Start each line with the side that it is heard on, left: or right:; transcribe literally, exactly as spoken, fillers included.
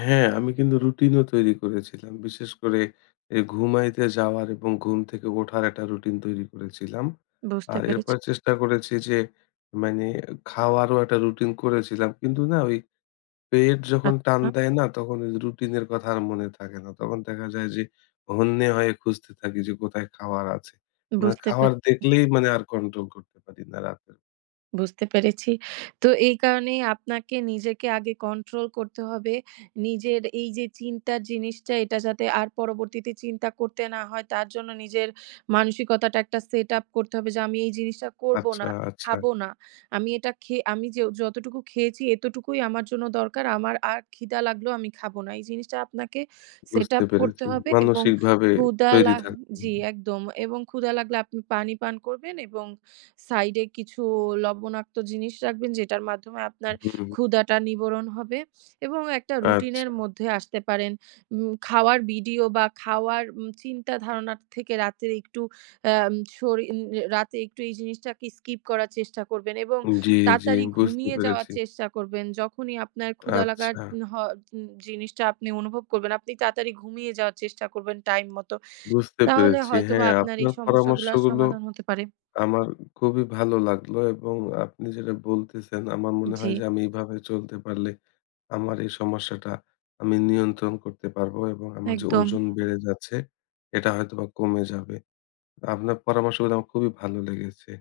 left: হ্যাঁ, আমি কিন্তু রুটিন ও তৈরি করেছিলাম। বিশেষ করে এ ঘুমাইতে যাওয়ার এবং ঘুম থেকে ওঠার একটা রুটিন তৈরি করেছিলাম।
right: বুঝতে
left: আর এরপর
right: পেরেছি।
left: চেষ্টা করেছি যে মানে খাওয়ারও একটা রুটিন করেছিলাম। কিন্তু না ওই পেট যখন টান
right: আচ্ছা।
left: দেয় না তখন এইযে রুটিন এর কথা আর মনে থাকে না। তখন দেখা যায় যে হন্যে হয়ে খুঁজতে থাকি যে কোথায় খাওয়ার আছে। মানে
right: বুঝতে
left: খাওয়ার
right: পেরেছি।
left: দেখলেই মানে আর কন্ট্রোল করতে পারি না রাতে।
right: বুঝতে পেরেছি। তো এই কারণেই আপনাকে নিজেকে আগে কন্ট্রোল করতে হবে। নিজের এই যে চিন্তার জিনিসটা এটা যাতে আর পরবর্তীতে চিন্তা করতে না হয় তার জন্য নিজের মানসিকতাটা একটা সেটআপ করতে হবে যে আমি এই জিনিসটা করবো
left: আচ্ছা,
right: না,
left: আচ্ছা।
right: খাবো না। আমি এটা খেয়ে আমি যে যতটুকু খেয়েছি এতটুকুই আমার জন্য দরকার। আমার আর ক্ষিদা লাগলেও আমি খাবো না। এই জিনিসটা আপনাকে
left: বুঝতে
right: সেটআপ করতে
left: পেরেছি।
right: হবে এবং
left: মানসিকভাবে
right: ক্ষুধা
left: তৈরি
right: লা
left: থাকবেন।
right: জি একদম এবং ক্ষুধা লাগলে আপনি পানি পান করবেন এবং সাইড এ কিছু লবণাক্ত জিনিস রাখবেন যেটার মাধ্যমে আপনার
left: হুম।
right: ক্ষুধাটা নিবারণ হবে এবং একটা রুটিন এর
left: আচ্ছা।
right: মধ্যে আসতে পারেন। উম খাওয়ার ভিডিও বা খাওয়ার উম চিন্তা ধারণা থেকে রাতে একটু আম সরিন অ্যা রাতে একটু এই জিনিসটা কে স্কিপ করার চেষ্টা করবেন এবং
left: উম জি, জি,
right: তাড়াতাড়ি
left: বুঝতে
right: ঘুমিয়ে যাওয়ার
left: পেরেছি।
right: চেষ্টা করবেন। যখনই আপনার ক্ষুধা লাগার
left: আচ্ছা।
right: উন হ উন জিনিসটা আপনি অনুভব করবেন, আপনি তাড়াতাড়ি ঘুমিয়ে যাওয়ার চেষ্টা করবেন টাইম মতো।
left: বুঝতে
right: তাহলে
left: পেরেছি।
right: হয়তোবা
left: হ্যাঁ,
right: আপনার এই
left: আপনার
right: সমস্যাগুলার
left: পরামর্শগুলো।
right: সমাধান হতে পারে।
left: আমার খুবই ভালো লাগলো এবং আপনি যেটা বলতেছেন আমার মনে হয়
right: জি।
left: যে আমি এভাবে চলতে পারলে আমার এই সমস্যাটা আমি নিয়ন্ত্রণ করতে পারবো এবং আমার যে
right: একদম।
left: ওজন বেড়ে যাচ্ছে এটা হয়তোবা কমে যাবে। আপনার পরামর্শগুলো আমার খুবই ভালো লেগেছে।